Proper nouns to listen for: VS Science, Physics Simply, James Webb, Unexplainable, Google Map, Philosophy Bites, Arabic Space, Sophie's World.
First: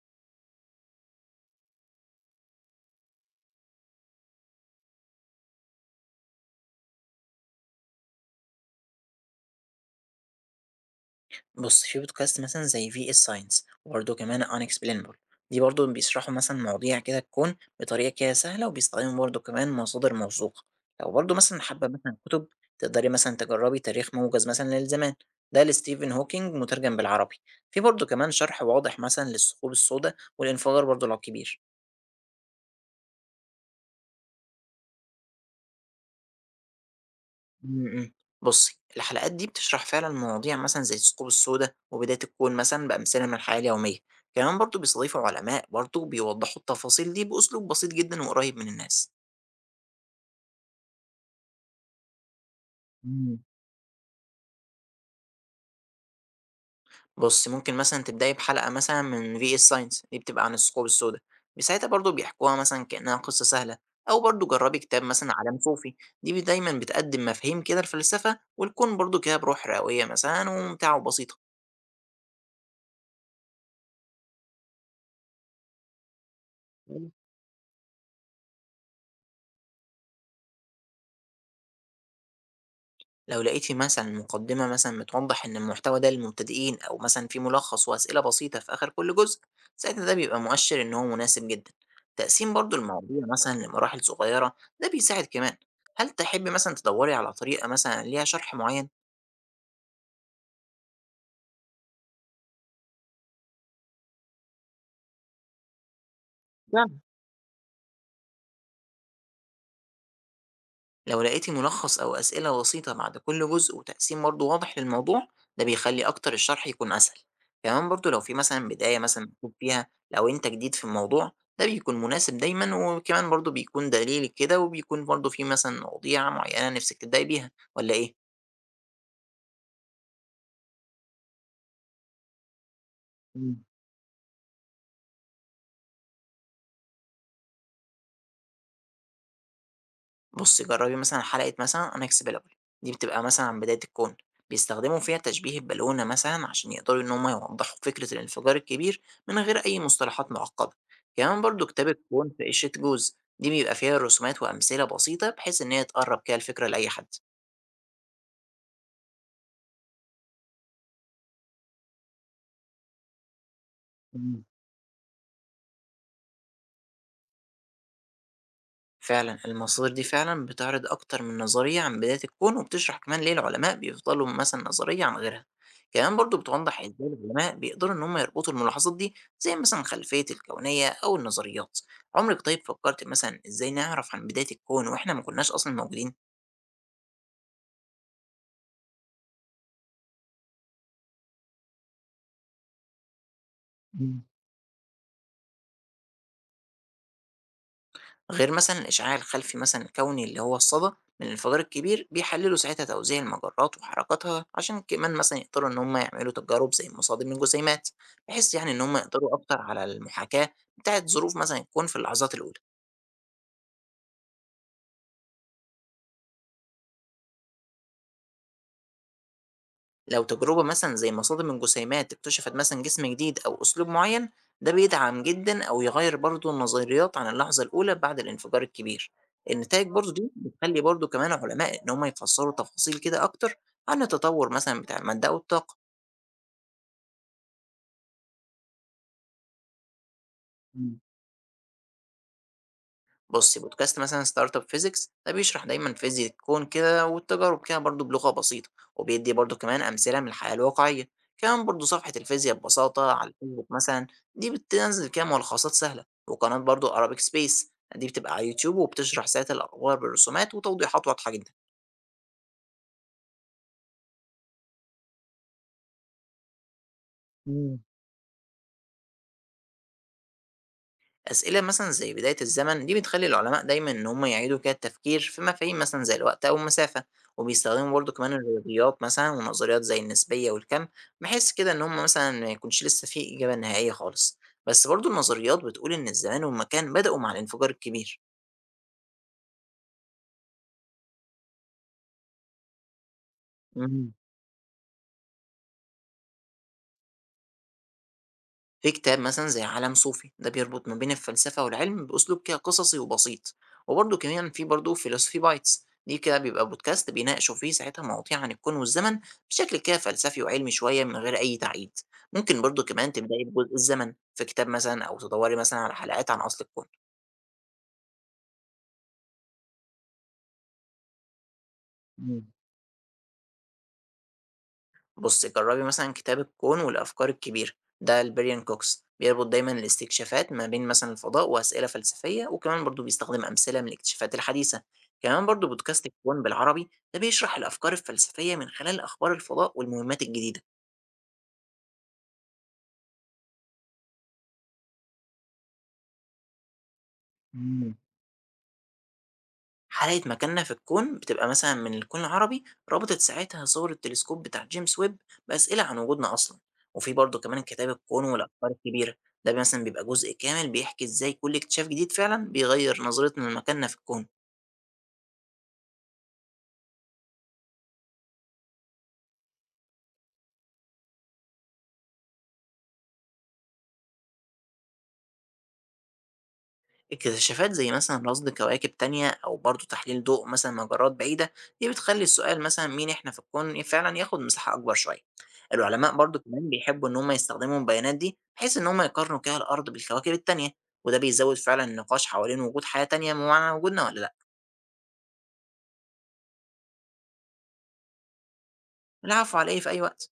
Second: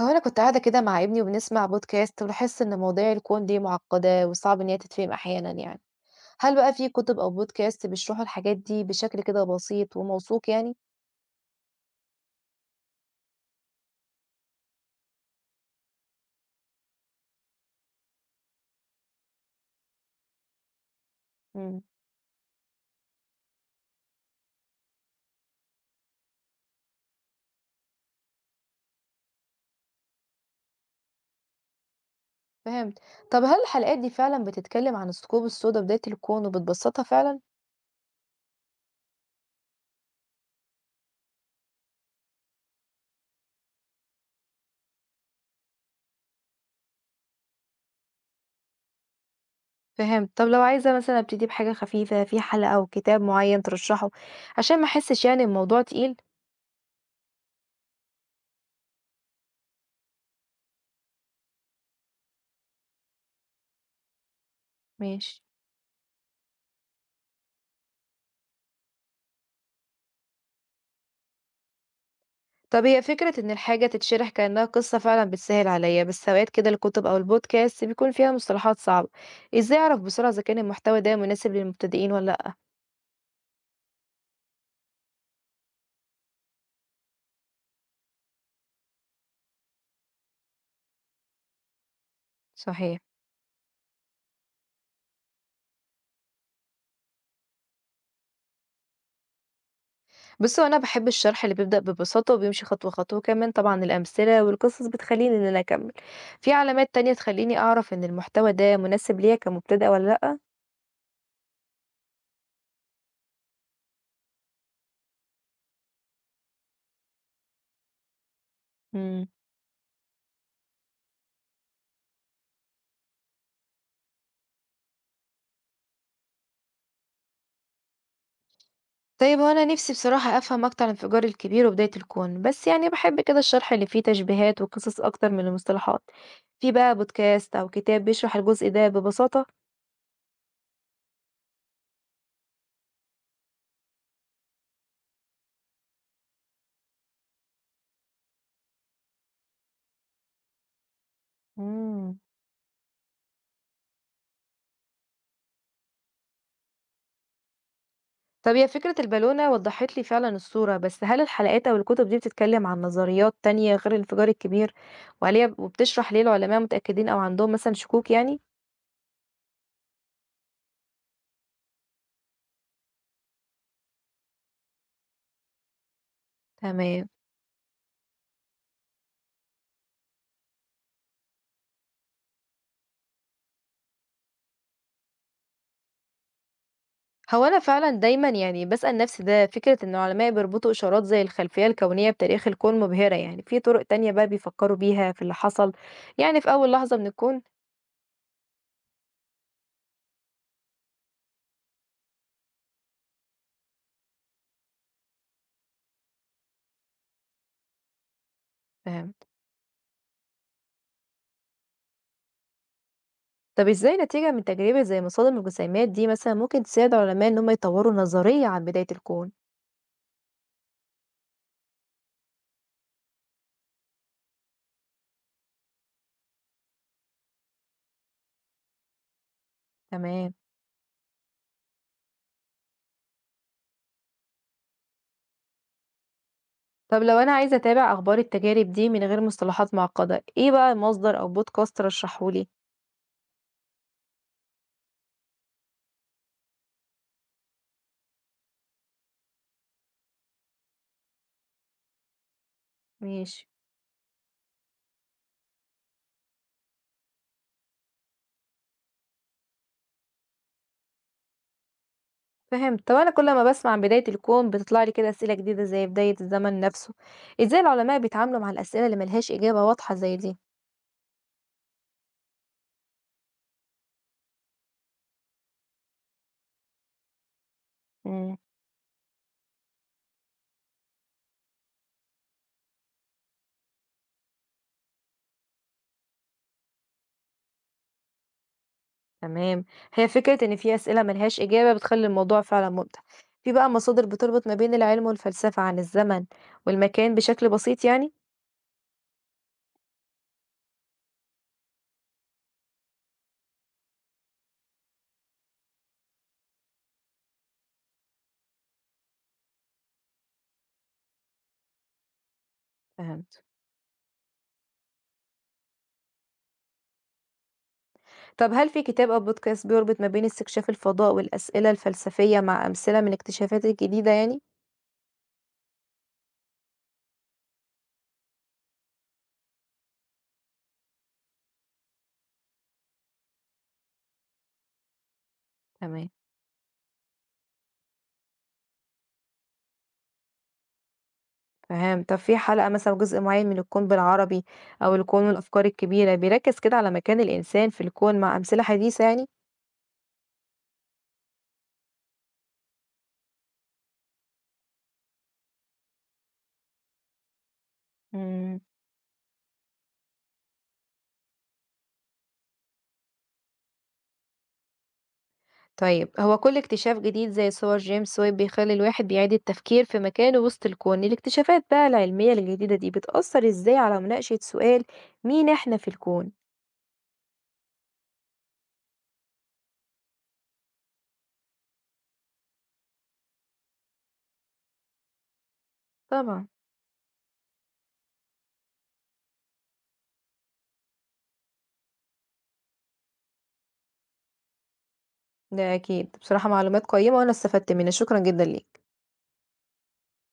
هو أنا كنت قاعدة كده مع ابني وبنسمع بودكاست، ولاحظت إن مواضيع الكون دي معقدة وصعب إن هي تتفهم أحيانا يعني. هل بقى في كتب أو بودكاست بيشرحوا الحاجات دي بشكل كده بسيط وموثوق يعني؟ بُص، في بودكاست مثلًا زي VS Science وبرضه كمان unexplainable. دي برضه بيشرحوا مثلًا مواضيع كده الكون بطريقة كده سهلة، وبيستخدموا برضه كمان مصادر موثوقة. لو برضه مثلًا امم. حابة مثلًا كتب، تقدري مثلًا تجربي تاريخ موجز مثلًا للزمان، ده لستيفن هوكينج مترجم بالعربي. في برضه كمان شرح واضح مثلًا للثقوب السوداء والانفجار برضه لو كبير. فهمت. طب هل الحلقات دي فعلا بتتكلم عن الثقوب السوداء بداية الكون وبتبسطها فعلا؟ إمم، إمم. بُصّي، الحلقات دي بتشرح فعلًا مواضيع مثلًا زي الثقوب السوداء وبداية الكون مثلًا بأمثلة من الحياة اليومية. كمان برضه بيستضيفوا علماء برضه بيوضّحوا التفاصيل دي بأسلوب بسيط جدًا وقريب من الناس. فهمت. طب لو عايزة مثلا أبتدي بحاجة خفيفة في حلقة أو كتاب إمم. معين ترشحه عشان ما أحسش يعني الموضوع تقيل؟ بُصّي، ممكن مثلًا تبدأي بحلقة مثلًا من VS Science، دي بتبقى عن الثقوب السوداء. ساعتها برضه بيحكوها مثلًا كأنها قصة سهلة، أو برضه جرّبي كتاب مثلًا ماشي. عالم صوفي. دي دايمًا بتقدّم مفاهيم كده الفلسفة والكون برضه كده بروح رواية مثلًا وممتعة وبسيطة. طب هي فكرة إن الحاجة تتشرح كأنها قصة فعلا بتسهل عليا، بس أوقات كده الكتب أو البودكاست بيكون فيها مصطلحات صعبة. إزاي أعرف بسرعة إذا كان المحتوى ده مناسب للمبتدئين ولا لأ؟ لو لقيتِ مثلًا مقدمة مثلًا بتوضح إن المحتوى ده للمبتدئين، أو مثلًا في ملخص وأسئلة بسيطة في آخر كل جزء، ساعتها ده بيبقى مؤشر إن هو مناسب جدًا. تقسيم برضه صحيح. المواضيع مثلًا لمراحل صغيرة ده بيساعد كمان. هل تحبي مثلًا تدوّري على طريقة مثلًا ليها شرح معين؟ بصوا، أنا بحب الشرح اللي بيبدأ ببساطة وبيمشي خطوة خطوة، كمان طبعا الأمثلة والقصص بتخليني إن أنا أكمل. في علامات تانية تخليني أعرف إن المحتوى ده مناسب ليا كمبتدئة ولا لأ؟ لو لقيتي ملخص أو أسئلة بسيطة بعد كل جزء وتقسيم برضه واضح للموضوع، ده بيخلي أكتر الشرح يكون أسهل. كمان برضه لو في مثلا بداية مثلا مم. مكتوب فيها لو أنت جديد في الموضوع، ده بيكون مناسب دايما. وكمان برضه بيكون دليل كده، وبيكون برضه في مثلا مواضيع معينة نفسك تبدأي بيها ولا إيه؟ طيب، هو أنا نفسي بصراحة أفهم أكتر عن انفجار الكبير وبداية الكون، بس يعني بحب كده مم. الشرح اللي فيه تشبيهات وقصص أكتر من المصطلحات. في بقى بودكاست أو كتاب بيشرح الجزء ده ببساطة؟ بُصّي، جرّبي مثلًا حلقة مثلًا Unexplainable، دي بتبقى مثلًا عن بداية الكون. بيستخدموا فيها تشبيه البالونة مثلًا عشان يقدروا إن هُم يوضّحوا فكرة الانفجار الكبير من غير أي مصطلحات معقدة. كمان برضه كتاب مم. الكون في قشرة جوز، دي بيبقى فيها رسومات وأمثلة بسيطة بحيث إن هي تقرّب كده الفكرة لأي حد. طب هي فكرة البالونة وضحت لي فعلا الصورة، بس هل الحلقات أو الكتب دي بتتكلم عن نظريات تانية غير الانفجار الكبير وعليها، وبتشرح ليه العلماء متأكدين أو عندهم مثلا شكوك يعني؟ فعلًا، المصادر دي فعلًا بتعرض أكتر من نظرية عن بداية الكون، وبتشرح كمان ليه العلماء بيفضلوا مثلًا نظرية عن غيرها. كمان برضه بتوضح إزاي تمام. العلماء بيقدروا إن هم يربطوا الملاحظات دي زي مثلًا خلفية الكونية أو النظريات. عمرِك طيب فكرتِ مثلًا إزاي نعرف عن بداية الكون وإحنا ما كناش أصلًا موجودين؟ هو أنا فعلًا دايمًا يعني باسأل نفسي ده، فكرة إن العلماء بيربطوا إشارات زي الخلفية الكونية بتاريخ الكون مبهرة يعني، في طرق تانية بقى بيفكروا بيها في اللي حصل يعني في أول لحظة من الكون؟ غير مثلًا الإشعاع الخلفي مثلًا الكوني، اللي هو الصدى من الانفجار الكبير، بيحللوا ساعتها توزيع المجرات وحركاتها عشان كمان مثلًا يقدروا إن هم يعملوا تجارب زي مصادم الجسيمات، بحيث يعني إن هم فهمت. يقدروا أكتر على المحاكاة بتاعة ظروف مثلًا الكون في اللحظات الأولى. طب إزاي نتيجة من تجربة زي مصادم الجسيمات دي مثلًا ممكن تساعد العلماء إن هم يطوروا نظرية عن بداية الكون؟ لو تجربة مثلًا زي مصادم الجسيمات اكتشفت مثلًا جسم جديد أو أسلوب معين، ده بيدعم جدًا أو يغيّر برضه النظريات عن اللحظة الأولى بعد الانفجار الكبير. النتايج برضه دي تمام. بتخلّي برضه كمان علماء إن هم يفسّروا تفاصيل كده أكتر عن التطور مثلًا بتاع المادة أو الطاقة. طب لو أنا عايزة أتابع أخبار التجارب دي من غير مصطلحات معقدة، إيه بقى مصدر أو بودكاست ترشحه لي؟ بصي بودكاست مثلا ستارت اب فيزيكس، ده بيشرح دايما فيزياء الكون كده والتجارب كده برضو بلغة بسيطة، وبيدي برضو كمان أمثلة من الحياة الواقعية. كمان برضو صفحة الفيزياء ببساطة على ماشي. الفيسبوك مثلا، دي بتنزل كده ملخصات سهلة. وقناة برضو أرابيك سبيس، دي بتبقى على يوتيوب وبتشرح ساعات الأخبار بالرسومات وتوضيحات واضحة جدا. فهمت. طب أنا كل ما بسمع عن بداية الكون بتطلع لي كده أسئلة جديدة زي بداية الزمن نفسه. إزاي العلماء بيتعاملوا مع الأسئلة اللي ملهاش إجابة واضحة زي دي؟ أسئلة مثلًا زي بداية الزمن دي بتخلّي العلماء دايمًا إن هم يعيدوا كده التفكير في مفاهيم مثلًا زي الوقت أو المسافة، وبيستخدموا برضه كمان امم. الرياضيات مثلًا ونظريات زي النسبية والكم، بحيث كده إن هم مثلًا ما يكونش لسه في إجابة نهائية خالص. بس برضه النظريات بتقول إن الزمان والمكان بدأوا مع الانفجار الكبير. تمام. هي فكرة إن في أسئلة ملهاش إجابة بتخلي الموضوع فعلا ممتع. في بقى مصادر إمم. بتربط ما بين العلم والفلسفة عن الزمن والمكان بشكل بسيط يعني؟ في كتاب مثلًا زي عالم صوفي، ده بيربط ما بين الفلسفة والعلم بأسلوب كده قصصي وبسيط. وبرضه كمان في برضه philosophy bites، دي كده بيبقى بودكاست بيناقشوا فيه ساعتها مواضيع عن الكون والزمن بشكل كده فلسفي وعلمي شوية من غير أي تعقيد. ممكن برضه كمان فهمت. تبدئي بجزء الزمن في كتاب مثلًا، أو تدوري مثلًا على حلقات عن أصل الكون. طب هل في كتاب أو بودكاست بيربط ما بين استكشاف الفضاء والأسئلة الفلسفية إمم. مع أمثلة من الاكتشافات الجديدة يعني؟ بُصّي، جرّبي مثلًا كتاب الكون والأفكار الكبيرة، ده لBrian Cox، بيربط دايمًا الاستكشافات ما بين مثلًا الفضاء وأسئلة فلسفية، وكمان برضه بيستخدم أمثلة من الاكتشافات الحديثة. كمان برضه بودكاست تمام. الكون بالعربي، ده بيشرح الأفكار الفلسفية من خلال أخبار الفضاء والمهمات الجديدة. فهمت. طب في حلقة مثلًا أو جزء معين من الكون بالعربي أو الكون والأفكار الكبيرة بيركّز كده على مكان الإنسان في إمم. الكون مع أمثلة حديثة يعني؟ حلقة مكاننا في الكون بتبقى مثلًا من الكون العربي، ربطت ساعتها صور التلسكوب بتاع جيمس ويب بأسئلة عن وجودنا أصلًا. وفي برضه كمان كتاب الكون امم. والأقمار الكبيرة، ده مثلًا بيبقى جزء كامل بيحكي إزاي كل اكتشاف جديد فعلًا بيغير نظرتنا لمكاننا في الكون. طيب، هو كل اكتشاف جديد زي صور جيمس ويب بيخلّي الواحد بيعيد التفكير في مكانه وسط الكون. الاكتشافات بقى العلمية الجديدة دي بتأثّر إزاي على مناقشة سؤال مين إحنا في الكون؟ اكتشافات زي مثلًا رصد كواكب تانية أو برضه تحليل ضوء مثلًا مجرات بعيدة، دي بتخلّي السؤال مثلًا مين إحنا في الكون فعلًا ياخد مساحة أكبر شوية. العلماء برضه طبعًا، كمان بيحبوا إن هم يستخدموا البيانات دي بحيث إن هم يقارنوا كده الأرض بالكواكب التانية، وده بيزود فعلًا النقاش حوالين وجود حياة تانية بمعنى وجودنا والّا لأ. ده أكيد. بصراحة معلومات قيّمة وأنا استفدت منها، شكرًا جدًا ليك. العفو على إيه، في أي وقت.